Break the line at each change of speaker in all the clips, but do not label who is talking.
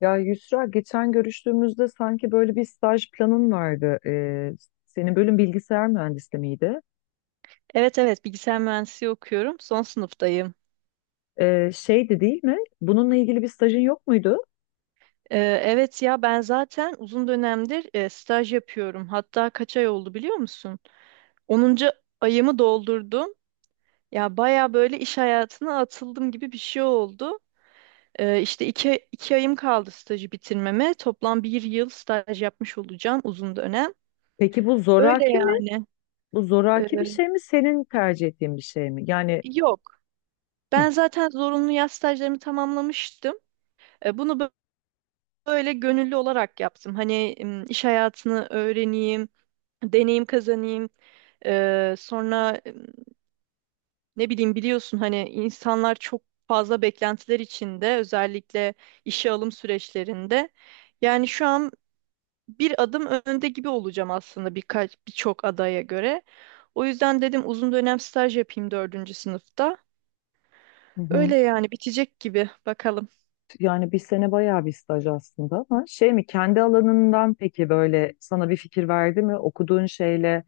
Ya Yusra geçen görüştüğümüzde sanki böyle bir staj planın vardı. Senin bölüm bilgisayar mühendisliği miydi?
Evet evet, bilgisayar mühendisliği okuyorum. Son sınıftayım.
Şeydi değil mi? Bununla ilgili bir stajın yok muydu?
Ee, evet ya ben zaten uzun dönemdir staj yapıyorum. Hatta kaç ay oldu biliyor musun? 10. ayımı doldurdum. Ya baya böyle iş hayatına atıldım gibi bir şey oldu. İşte iki ayım kaldı stajı bitirmeme. Toplam bir yıl staj yapmış olacağım uzun dönem.
Peki bu
Öyle
zoraki mi?
yani.
Bu
Ee,
zoraki bir şey mi? Senin tercih ettiğin bir şey mi? Yani
yok.
hı,
Ben zaten zorunlu yaz stajlarımı tamamlamıştım. Bunu böyle gönüllü olarak yaptım. Hani iş hayatını öğreneyim, deneyim kazanayım. Sonra ne bileyim, biliyorsun hani insanlar çok fazla beklentiler içinde, özellikle işe alım süreçlerinde. Yani şu an bir adım önde gibi olacağım aslında birkaç birçok adaya göre. O yüzden dedim uzun dönem staj yapayım dördüncü sınıfta.
hı hı.
Öyle yani, bitecek gibi, bakalım.
Yani bir sene bayağı bir staj aslında ama şey mi? Kendi alanından peki böyle sana bir fikir verdi mi? Okuduğun şeyle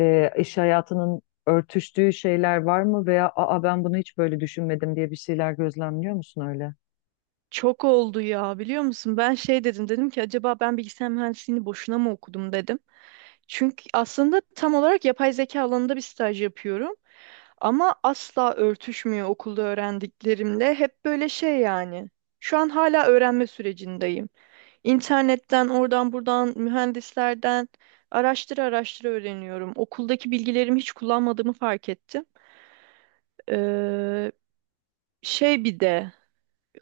iş hayatının örtüştüğü şeyler var mı? Veya aa, ben bunu hiç böyle düşünmedim diye bir şeyler gözlemliyor musun öyle?
Çok oldu ya, biliyor musun? Ben şey dedim ki acaba ben bilgisayar mühendisliğini boşuna mı okudum dedim. Çünkü aslında tam olarak yapay zeka alanında bir staj yapıyorum ama asla örtüşmüyor okulda öğrendiklerimle. Hep böyle şey yani. Şu an hala öğrenme sürecindeyim. İnternetten, oradan buradan, mühendislerden araştıra araştıra öğreniyorum. Okuldaki bilgilerimi hiç kullanmadığımı fark ettim. Ee, şey, bir de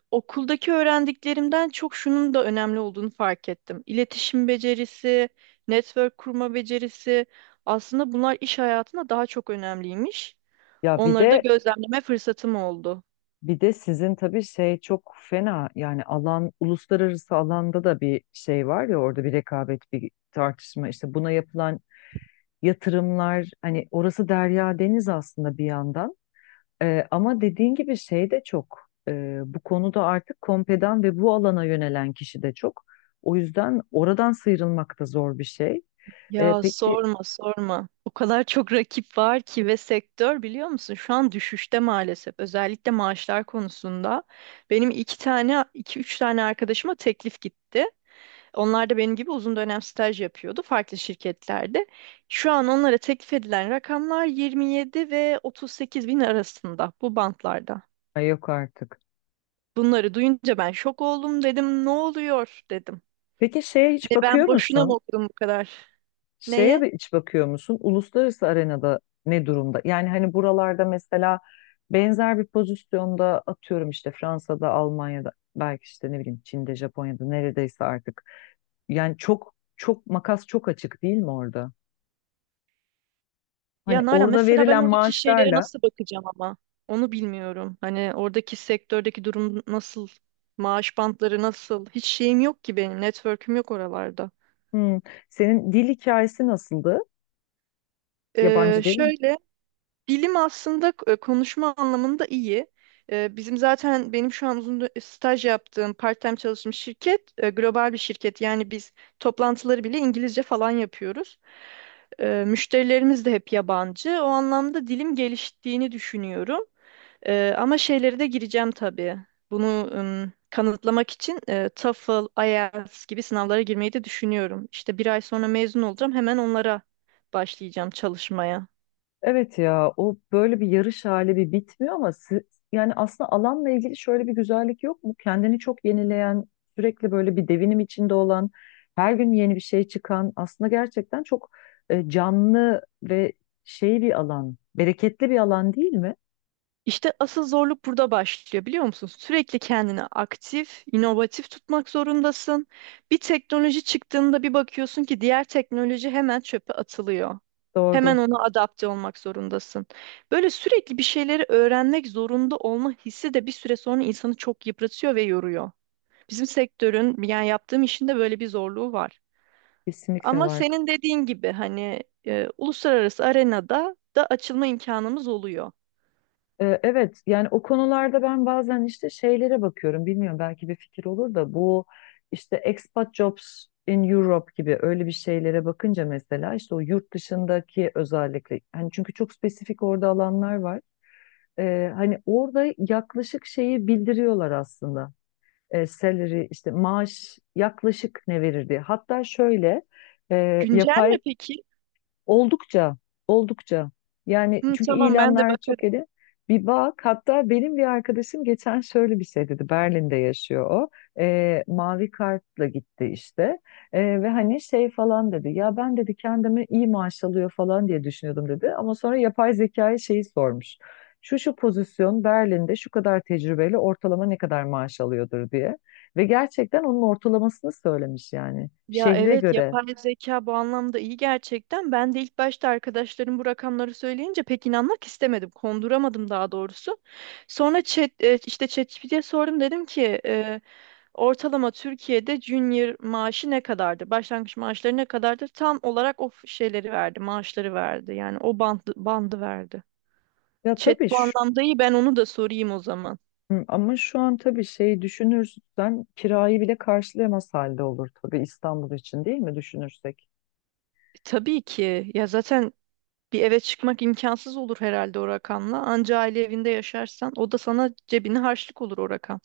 okuldaki öğrendiklerimden çok şunun da önemli olduğunu fark ettim. İletişim becerisi, network kurma becerisi aslında bunlar iş hayatında daha çok önemliymiş.
Ya bir
Onları da
de
gözlemleme fırsatım oldu.
bir de sizin tabii şey çok fena, yani alan uluslararası alanda da bir şey var ya, orada bir rekabet, bir tartışma, işte buna yapılan yatırımlar, hani orası derya deniz aslında bir yandan. Ama dediğin gibi şey de çok, bu konuda artık kompedan ve bu alana yönelen kişi de çok, o yüzden oradan sıyrılmak da zor bir şey.
Ya
Peki,
sorma sorma. O kadar çok rakip var ki, ve sektör biliyor musun şu an düşüşte maalesef. Özellikle maaşlar konusunda. Benim iki tane, iki üç tane arkadaşıma teklif gitti. Onlar da benim gibi uzun dönem staj yapıyordu farklı şirketlerde. Şu an onlara teklif edilen rakamlar 27 ve 38 bin arasında, bu bantlarda.
ay yok artık,
Bunları duyunca ben şok oldum, dedim ne oluyor dedim.
peki şeye hiç
Hani ben
bakıyor
boşuna mı
musun?
okudum bu kadar?
Şeye
Neye?
bir iç bakıyor musun? Uluslararası arenada ne durumda? Yani hani buralarda mesela benzer bir pozisyonda atıyorum işte Fransa'da, Almanya'da, belki işte ne bileyim Çin'de, Japonya'da neredeyse artık. Yani çok çok makas çok açık değil mi orada?
Ya
Hani
Nalan,
orada
mesela ben
verilen
oradaki şeylere
maaşlarla
nasıl bakacağım, ama onu bilmiyorum. Hani oradaki sektördeki durum nasıl? Maaş bantları nasıl? Hiç şeyim yok ki benim. Network'üm yok oralarda.
hmm, senin dil hikayesi nasıldı? Yabancı değil.
Şöyle. Bilim aslında konuşma anlamında iyi. Bizim zaten, benim şu an staj yaptığım, part-time çalıştığım şirket global bir şirket. Yani biz toplantıları bile İngilizce falan yapıyoruz. Müşterilerimiz de hep yabancı. O anlamda dilim geliştiğini düşünüyorum. Ama şeylere de gireceğim tabii. Bunu kanıtlamak için TOEFL, IELTS gibi sınavlara girmeyi de düşünüyorum. İşte bir ay sonra mezun olacağım. Hemen onlara başlayacağım çalışmaya.
Evet ya, o böyle bir yarış hali bir bitmiyor ama yani aslında alanla ilgili şöyle bir güzellik yok mu? Kendini çok yenileyen, sürekli böyle bir devinim içinde olan, her gün yeni bir şey çıkan aslında gerçekten çok canlı ve şey bir alan, bereketli bir alan değil mi?
İşte asıl zorluk burada başlıyor, biliyor musun? Sürekli kendini aktif, inovatif tutmak zorundasın. Bir teknoloji çıktığında bir bakıyorsun ki diğer teknoloji hemen çöpe atılıyor.
Doğru,
Hemen ona adapte olmak zorundasın. Böyle sürekli bir şeyleri öğrenmek zorunda olma hissi de bir süre sonra insanı çok yıpratıyor ve yoruyor. Bizim sektörün, yani yaptığım işin de böyle bir zorluğu var.
kesinlikle
Ama
var.
senin dediğin gibi hani uluslararası arenada da açılma imkanımız oluyor.
Evet, yani o konularda ben bazen işte şeylere bakıyorum, bilmiyorum belki bir fikir olur da bu, işte expat jobs in Europe gibi öyle bir şeylere bakınca mesela işte o yurt dışındaki, özellikle hani çünkü çok spesifik orada alanlar var. Hani orada yaklaşık şeyi bildiriyorlar aslında. Salary, işte maaş yaklaşık ne verir diye, hatta şöyle
Güncel mi
yapay.
peki?
Oldukça, oldukça. Yani
Hı,
çünkü
tamam, ben de
ilanlar çok
bakarım.
eli. Bir bak, hatta benim bir arkadaşım geçen şöyle bir şey dedi. Berlin'de yaşıyor o. Mavi kartla gitti işte. Ve hani şey falan dedi. Ya ben dedi kendimi iyi maaş alıyor falan diye düşünüyordum dedi. Ama sonra yapay zekaya şeyi sormuş. Şu şu pozisyon Berlin'de şu kadar tecrübeyle ortalama ne kadar maaş alıyordur diye. Ve gerçekten onun ortalamasını söylemiş yani.
Ya
Şehre
evet,
göre.
yapay zeka bu anlamda iyi gerçekten. Ben de ilk başta arkadaşlarım bu rakamları söyleyince pek inanmak istemedim. Konduramadım daha doğrusu. Sonra işte ChatGPT'ye sordum, dedim ki ortalama Türkiye'de junior maaşı ne kadardır? Başlangıç maaşları ne kadardır? Tam olarak o şeyleri verdi, maaşları verdi. Yani o bandı verdi.
Ya
Chat
tabii.
bu anlamda iyi, ben onu da sorayım o zaman.
Hı, ama şu an tabii şey düşünürsen kirayı bile karşılayamaz halde olur tabii, İstanbul için değil mi düşünürsek?
Tabii ki ya, zaten bir eve çıkmak imkansız olur herhalde o rakamla. Anca aile evinde yaşarsan o da sana cebine harçlık olur o rakam.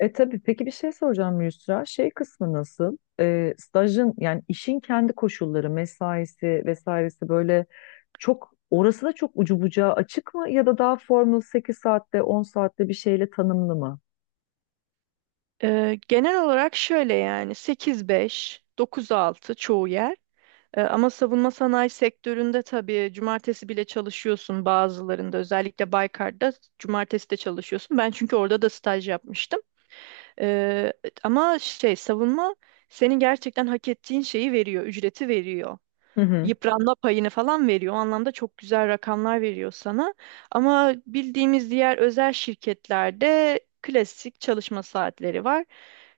E tabii, peki bir şey soracağım Yusra. Şey kısmı nasıl? Stajın yani işin kendi koşulları, mesaisi vesairesi böyle çok, orası da çok ucu bucağı açık mı ya da daha formal 8 saatte 10 saatte bir şeyle tanımlı mı?
Genel olarak şöyle yani, 8-5, 9-6 çoğu yer. Ama savunma sanayi sektöründe tabii cumartesi bile çalışıyorsun bazılarında. Özellikle Baykar'da cumartesi de çalışıyorsun. Ben çünkü orada da staj yapmıştım. Ee, ama şey, savunma senin gerçekten hak ettiğin şeyi veriyor, ücreti veriyor.
Hı hı.
Yıpranma payını falan veriyor. O anlamda çok güzel rakamlar veriyor sana. Ama bildiğimiz diğer özel şirketlerde klasik çalışma saatleri var.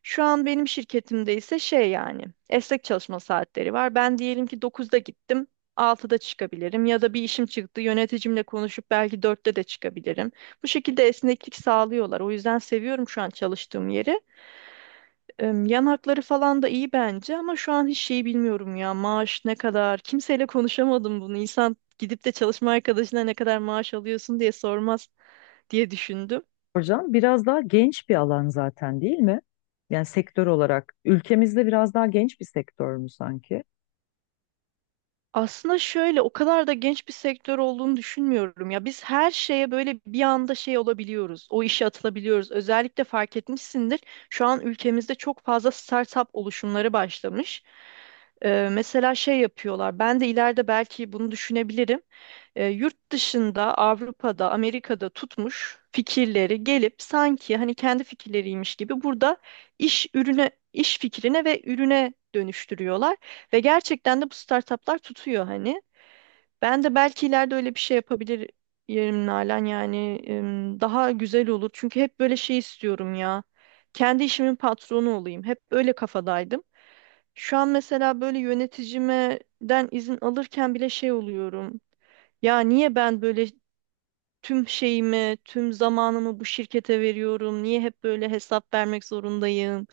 Şu an benim şirketimde ise şey yani, esnek çalışma saatleri var. Ben diyelim ki 9'da gittim. 6'da çıkabilirim ya da bir işim çıktı, yöneticimle konuşup belki 4'te de çıkabilirim. Bu şekilde esneklik sağlıyorlar. O yüzden seviyorum şu an çalıştığım yeri. Yan hakları falan da iyi bence, ama şu an hiç şeyi bilmiyorum ya, maaş ne kadar kimseyle konuşamadım, bunu insan gidip de çalışma arkadaşına ne kadar maaş alıyorsun diye sormaz diye düşündüm.
Hocam biraz daha genç bir alan zaten değil mi? Yani sektör olarak ülkemizde biraz daha genç bir sektör mü sanki?
Aslında şöyle, o kadar da genç bir sektör olduğunu düşünmüyorum ya. Biz her şeye böyle bir anda şey olabiliyoruz, o işe atılabiliyoruz. Özellikle fark etmişsindir şu an ülkemizde çok fazla startup oluşumları başlamış. Mesela şey yapıyorlar, ben de ileride belki bunu düşünebilirim. Yurt dışında, Avrupa'da, Amerika'da tutmuş fikirleri gelip sanki hani kendi fikirleriymiş gibi burada iş ürüne, iş fikrine ve ürüne dönüştürüyorlar, ve gerçekten de bu startuplar tutuyor hani. Ben de belki ileride öyle bir şey yapabilir yerim Nalan, yani daha güzel olur. Çünkü hep böyle şey istiyorum ya. Kendi işimin patronu olayım. Hep öyle kafadaydım. Şu an mesela böyle yöneticimden izin alırken bile şey oluyorum. Ya niye ben böyle tüm şeyimi, tüm zamanımı bu şirkete veriyorum? Niye hep böyle hesap vermek zorundayım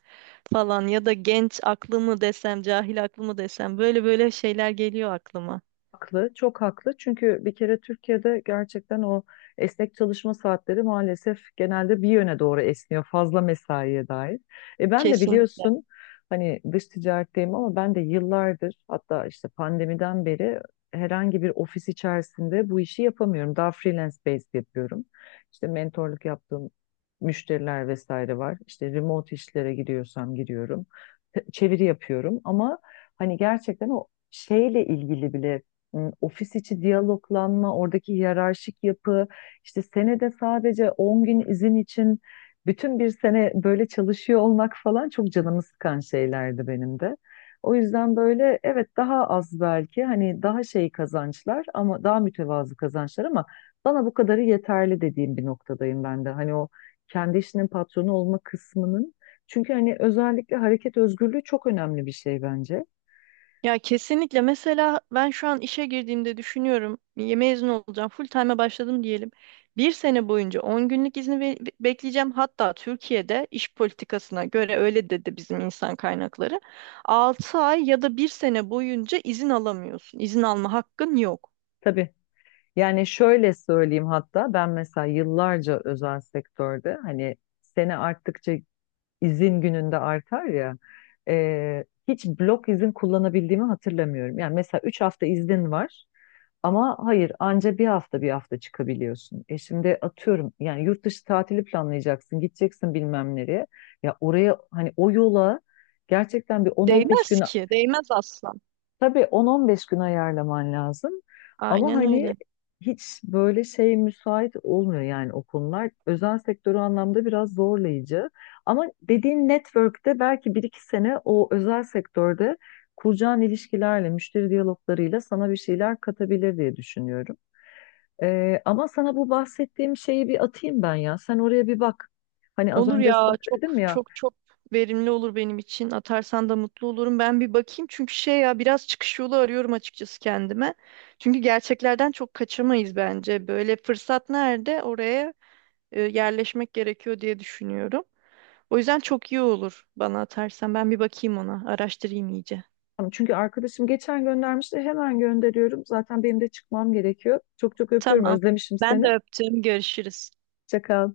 falan, ya da genç aklımı desem, cahil aklımı desem, böyle böyle şeyler geliyor aklıma.
Haklı, çok haklı. Çünkü bir kere Türkiye'de gerçekten o esnek çalışma saatleri maalesef genelde bir yöne doğru esniyor, fazla mesaiye dair. E ben de
Kesinlikle.
biliyorsun hani dış ticaretteyim, ama ben de yıllardır, hatta işte pandemiden beri herhangi bir ofis içerisinde bu işi yapamıyorum. Daha freelance based yapıyorum. İşte mentorluk yaptığım müşteriler vesaire var. İşte remote işlere gidiyorsam giriyorum. Çeviri yapıyorum ama hani gerçekten o şeyle ilgili bile ofis içi diyaloglanma, oradaki hiyerarşik yapı, işte senede sadece 10 gün izin için bütün bir sene böyle çalışıyor olmak falan çok canımı sıkan şeylerdi benim de. O yüzden böyle evet, daha az belki hani daha şey kazançlar ama daha mütevazı kazançlar ama bana bu kadarı yeterli dediğim bir noktadayım ben de. Hani o kendi işinin patronu olma kısmının, çünkü hani özellikle hareket özgürlüğü çok önemli bir şey bence.
Ya kesinlikle. Mesela ben şu an işe girdiğimde düşünüyorum, ya mezun olacağım, full time'a başladım diyelim. Bir sene boyunca 10 günlük izni bekleyeceğim. Hatta Türkiye'de iş politikasına göre öyle dedi bizim insan kaynakları. 6 ay ya da bir sene boyunca izin alamıyorsun. İzin alma hakkın yok.
Tabii. Yani şöyle söyleyeyim, hatta ben mesela yıllarca özel sektörde hani sene arttıkça izin gününde artar ya, hiç blok izin kullanabildiğimi hatırlamıyorum. Yani mesela 3 hafta iznin var. Ama hayır, anca bir hafta çıkabiliyorsun. E şimdi atıyorum yani yurt dışı tatili planlayacaksın, gideceksin bilmem nereye. Ya oraya hani o yola gerçekten bir 10-15
Değmez
gün,
ki. Değmez asla.
tabii 10-15 gün ayarlaman lazım. Ama
Aynen
hani
öyle.
hiç böyle şey müsait olmuyor yani o konular. Özel sektörü anlamda biraz zorlayıcı. Ama dediğin network'te belki bir iki sene o özel sektörde kuracağın ilişkilerle, müşteri diyaloglarıyla sana bir şeyler katabilir diye düşünüyorum. Ama sana bu bahsettiğim şeyi bir atayım ben ya. Sen oraya bir bak. Hani az
Olur
önce
ya,
sana
çok
dedim ya.
çok çok verimli olur benim için. Atarsan da mutlu olurum. Ben bir bakayım, çünkü şey ya, biraz çıkış yolu arıyorum açıkçası kendime. Çünkü gerçeklerden çok kaçamayız bence. Böyle fırsat nerede, oraya yerleşmek gerekiyor diye düşünüyorum. O yüzden çok iyi olur bana, atarsan. Ben bir bakayım ona, araştırayım iyice.
Tamam, çünkü arkadaşım geçen göndermişti. Hemen gönderiyorum. Zaten benim de çıkmam gerekiyor. Çok çok öpüyorum.
Tamam.
Özlemişim
Ben de
seni.
öptüm. Görüşürüz.
Hoşça kal.